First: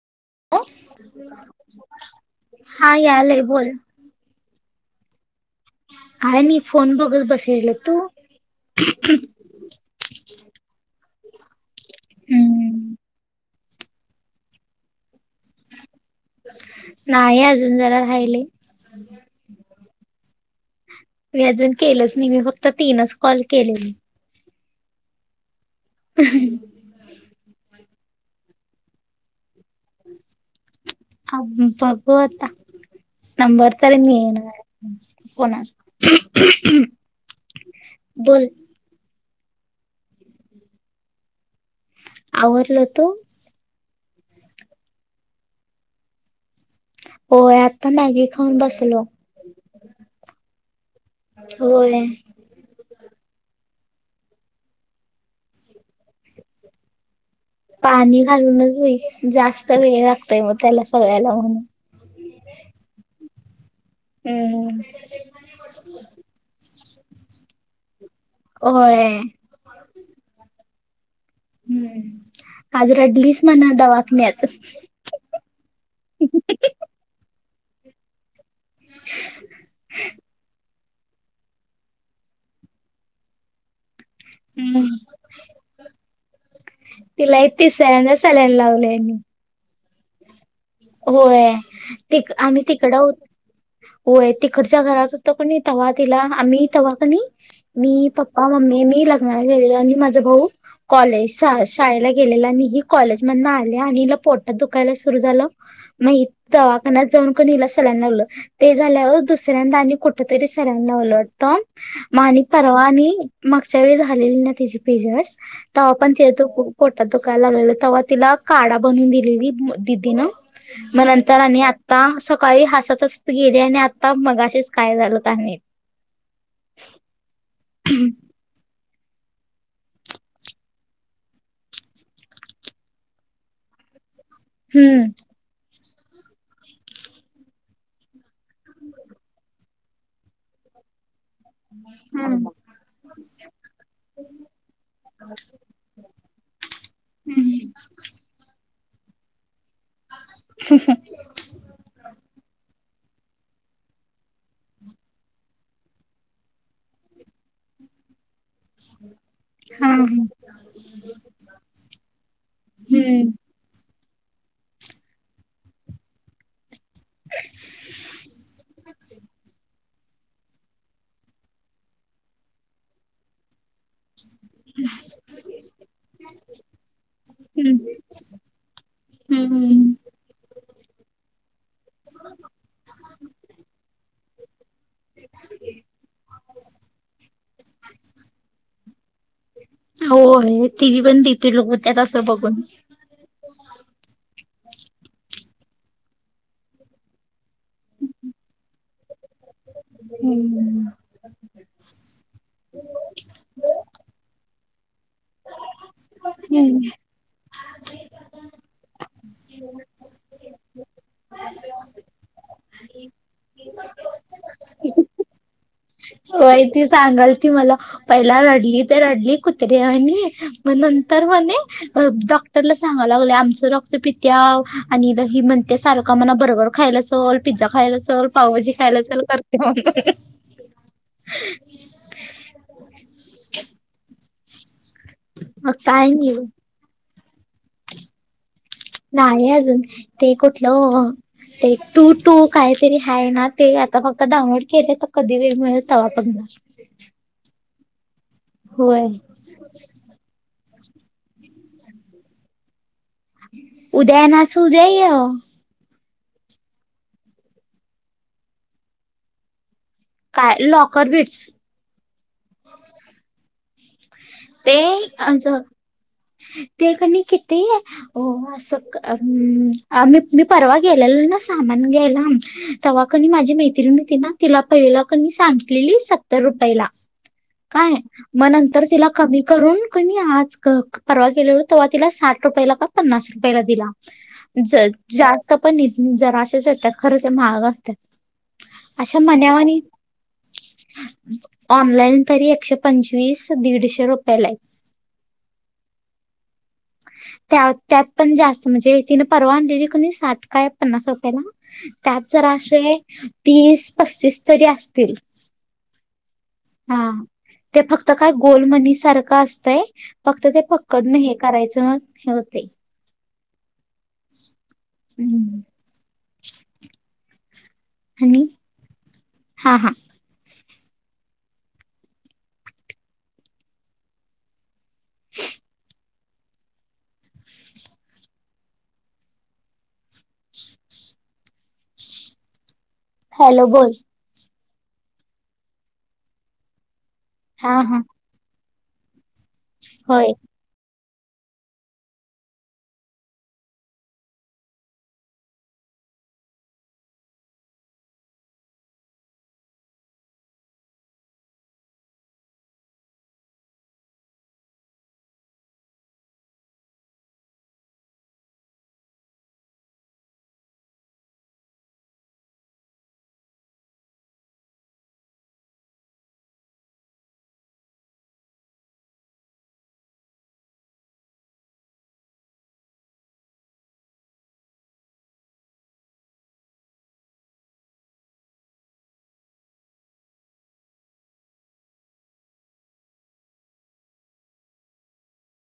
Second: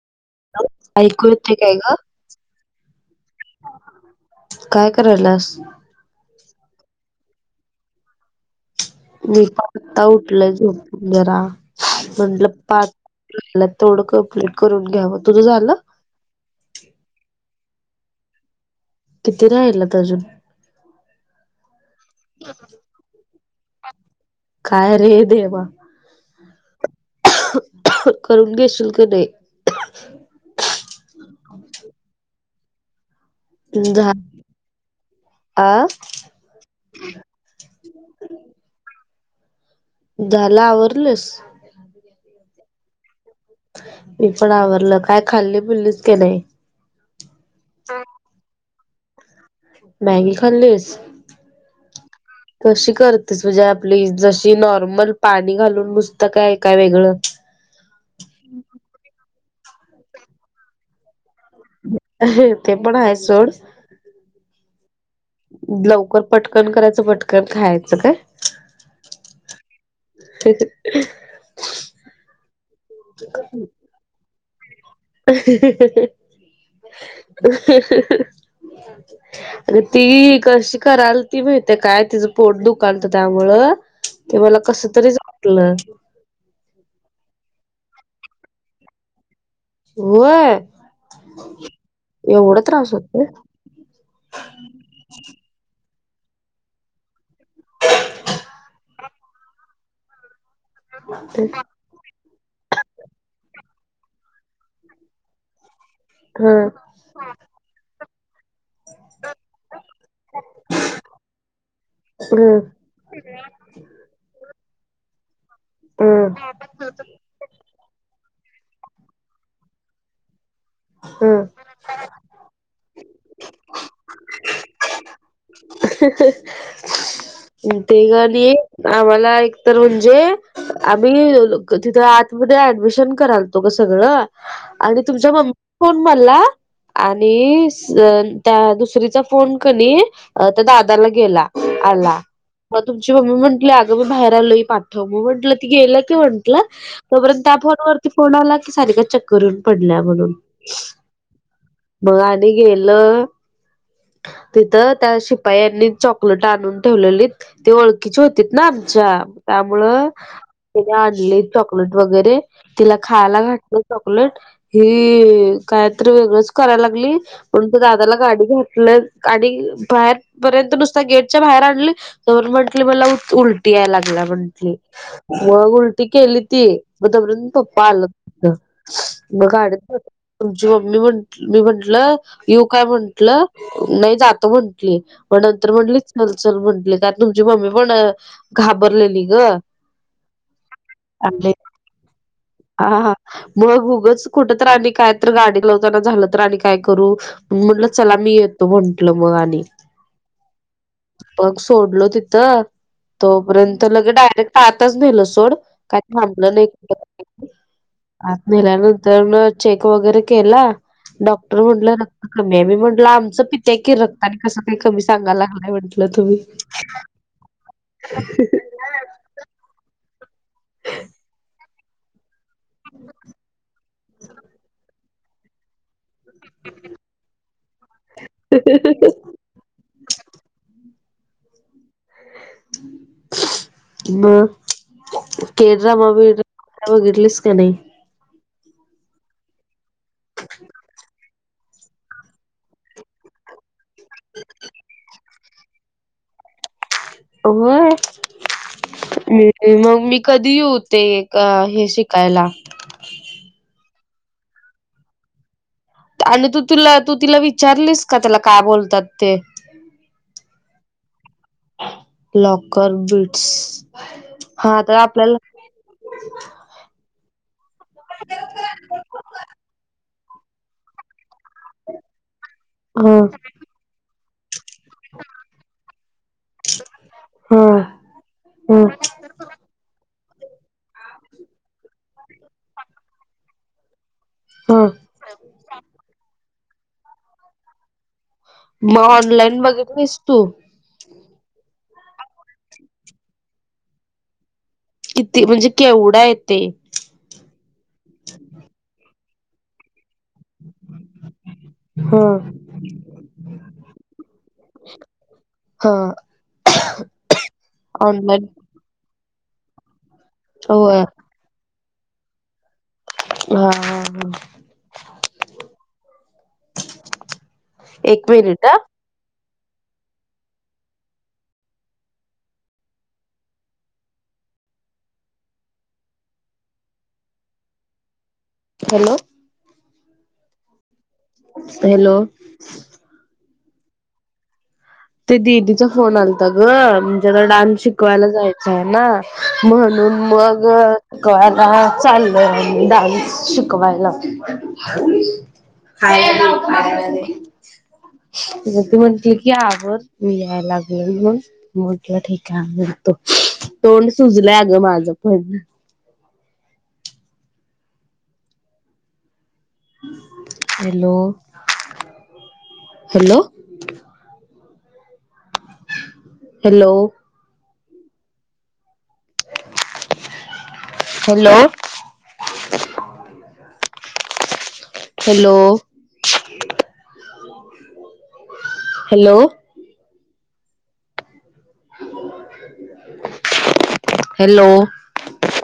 आं ऐकू येते काय ग हा यायलेय बोल. काय करायलास? काय नाही फोन बघत बसलेलो तू? मी पण आता उठलं झोपुन जरा म्हटलं पाच. हम्म [inaudible] तेवढं कप्लीट करून घ्यावं तुझं झालं? नाही अजून जरा राहिले. किती राहिलत अजून? मी अजून केलंच नाही मी फक्त तीनच कॉल केलेली. काय रे देवा. [unintelligible] करून घेशील का नाही? आब बघू आता. नंबर तरी झा मिळे ना आ कोणाचा. बोल झाला आवरलोयस? आवरलं तो. मी पण आवरलं काय खाल्ली बिललीच की नाही? होय आता मॅगी खाऊन बसलो. मॅगी खाल्लीस. होय कशी करतेस म्हणजे आपली जशी नॉर्मल पाणी घालून नुसतं काय काय वेगळं? पाणी घालूनच बाई जास्त वेळ लागतय मग त्याला सगळ्याला म्हणून. ते पण आहे सोड. हम्म हम्म. लवकर पटकन करायचं पटकन खायचं काय? होय. ठीक हे. हम्म आज रडलीस म्हणा दवाखान्यात. [unintelligible] ती कशी करालती माहितेय काय तिजं पोट दुखालतं त्यामुळं. कस हम्म तरीच वाटलं. तिला हे तिसऱ्यांदा सलाईन लावलय. होय. होय ती एवढा आम्ही त्रास तिकड होतोय. होत. होय तिकडच्या घरात होतं कण तवा्हा तिला आम्ही तवा्हा कणी. मी पपा मम्मी मी लग्नाला गेलेल आणि माझ भाऊ असे. शाळेला गेलेला आणि हि कॉलेजमधन आले आणि हिला पोटात दुखायला सुरु झालं. मग इत हम्म दवाखानत जाऊन इला सलाईन लावलं. ते झाल्यावर दुसऱ्यांदा आणि कुठेतरी सलाईन लावलं होत मग हम्म परवा आणि. मागच्या वेळी झालेली ना तिची पिरयडस तेव्हा पण हम्म तिच्या पोटात. कालं आलेलं तेव्हा तिला काडा बनून दिलेली दिदीन मग नंतर हम्म आणि. आता सकाळी हसत हसत गेले आणि आता मग असेच काय झालं का नाही. ते गणी आम्हाला एकतर म्हणजे. आम्ही तिथं आतमध्ये ऍडमिशन करालतो ग सगळं. आणि हम्म तुमच्या मम्मी. फोन मारला आणि त्या दुसरीचा फोन कनी. अ त्या दादाला गेला आला हम्म म तुमची मम्मी म्हंटली. मी बाहेर आलो पाठव मग म्हंटलं ती गेलं की म्हंटलं. तोपर्यत त्या फोरवररती पोन लाग क सारच चक्. करून पडल्या म्हणून मग आणि गेलं. तिथं त्या शिपाई यांनी चॉकलेट आणून ठेवलेली. ओळखीचे होतीत ना ते आमच्या हा त्यामुळं. तिने आणले चॉकलेट वगैरे तिला हम्म खायला घातलं. चॉकलेट कायत वेगळच करायला लागली म्हण दादाला गाडी घात. काडी. बाहेर पर्यंत नुसता गेटच्या बाहेर आणले तर म्हंटली मला उलटी यायला लाग. भला बनली. मग उलटी केली ती मग दबरून हम्म पप्पा आला मगड. हम्म तुमची मम्मी म्ह मी म्हंटलं यू काय म्हंटलं नाही जात म्हण. मग नंतर म्हंटली चलचल म्हंटली कारण तुमची मम्मी पण घाबरलेली ग. होय तिची पण आणि बीपी लो होत्या तं बघून. हा हा मग उगंच कुठ तर आणि काय तर गाडी ला काय तर झालं तर आणि काय करू. म्हटलं चला मी येतो म्हंटल मग आणि हम्म मग सोडलो त. तोपर्यंत लगे डायरेक्ट आताच नाहीे ल सोड काही थांबलं नाही. आणि त्याच्यानंतरण चेक वगैरे केला. डॉक्टर म्हंटलं रक्त कमी आहे मी म्हटलं आमचं पित्या की रक्त. आणि कस काही कमी सगय लागय म्हण. होय ती सांगाल ती मला पहिला रडली ते रडली. कुत्रे आणि म नंतर म्हणे. रला सांगा लागलं आमचं रक्तपित्या आणि ल ह म्हणत्या सारखं. का मना बरोबर खायला असेल पिझ्झा खायला असेल पावभाजी खायला असेल करते. [unintelligible] [inaudible] मग काय नाही हगर्लस का नाही. नाही आहे अजून ते कुठलं ते टू टू काहीतरी ह ना ते. तो फक्त डाऊनलोड केले तर कधी वेळ मिळत पण व्हय व्हय मग मी कधी येऊ ते का हे शिकायला उदया येनास उदया य आणि तू तिला तू तिला विचारलीस का त्याला काय बोलतात ते काय लॉकर बिट्स लॉकर बिट्स ते आज ते कि नी किती हो असं मी परवा गेलेलो ना सामान घ्यायला तेव्हा ह कनी माझी मैत्रीणतीला ना तिला पहिला की सांगलेली सत्तर रुपईला ह काय मग ह नंतर तिला कमी करून कणी आज क परवा गेलेल तेव्हा तिला साठ रुपयाला का पन्नास रुपयाला दिला ह. ज जास्त पण येतील जरा अशेच येतेत खरं ते महाग असत्यात मग ऑनलाईन बघितलंस तु ऑनलाईन तरी एकशे पंचवीस दीडशे रुपये ला हे किती म्हणजे केवढंं येते त्या त्यात पण जास्त म्हणजे तिन परवा आणले की साठ काय पन्नास रोपयाला त्यात हा. जरा आशे तीस पस्तीस तरी असतील हं हा ते फक्त काय गोलमनी सारखं असतंय फक्त ते होय पक्कडन हे करायचं हे होतंय हा हा हम् एक मिनिट अं हा हा हॅलो हॅलो हॅलो बोल ते दिदीचा फोन आलाता ग म्हणजे आता हा डान्स हा शिकवायला जायचा आहे ना. म्हणून होय. मग हो का आता चाले डान्स शिकवायला खायला दे खायला ती म्हणती की आवर मी याय लागले ना म्हटलं ठीक आहे आवरतो तोंड सुजलंय अगं माझ पण hello hello hello hello hello hello [unintelligible] hello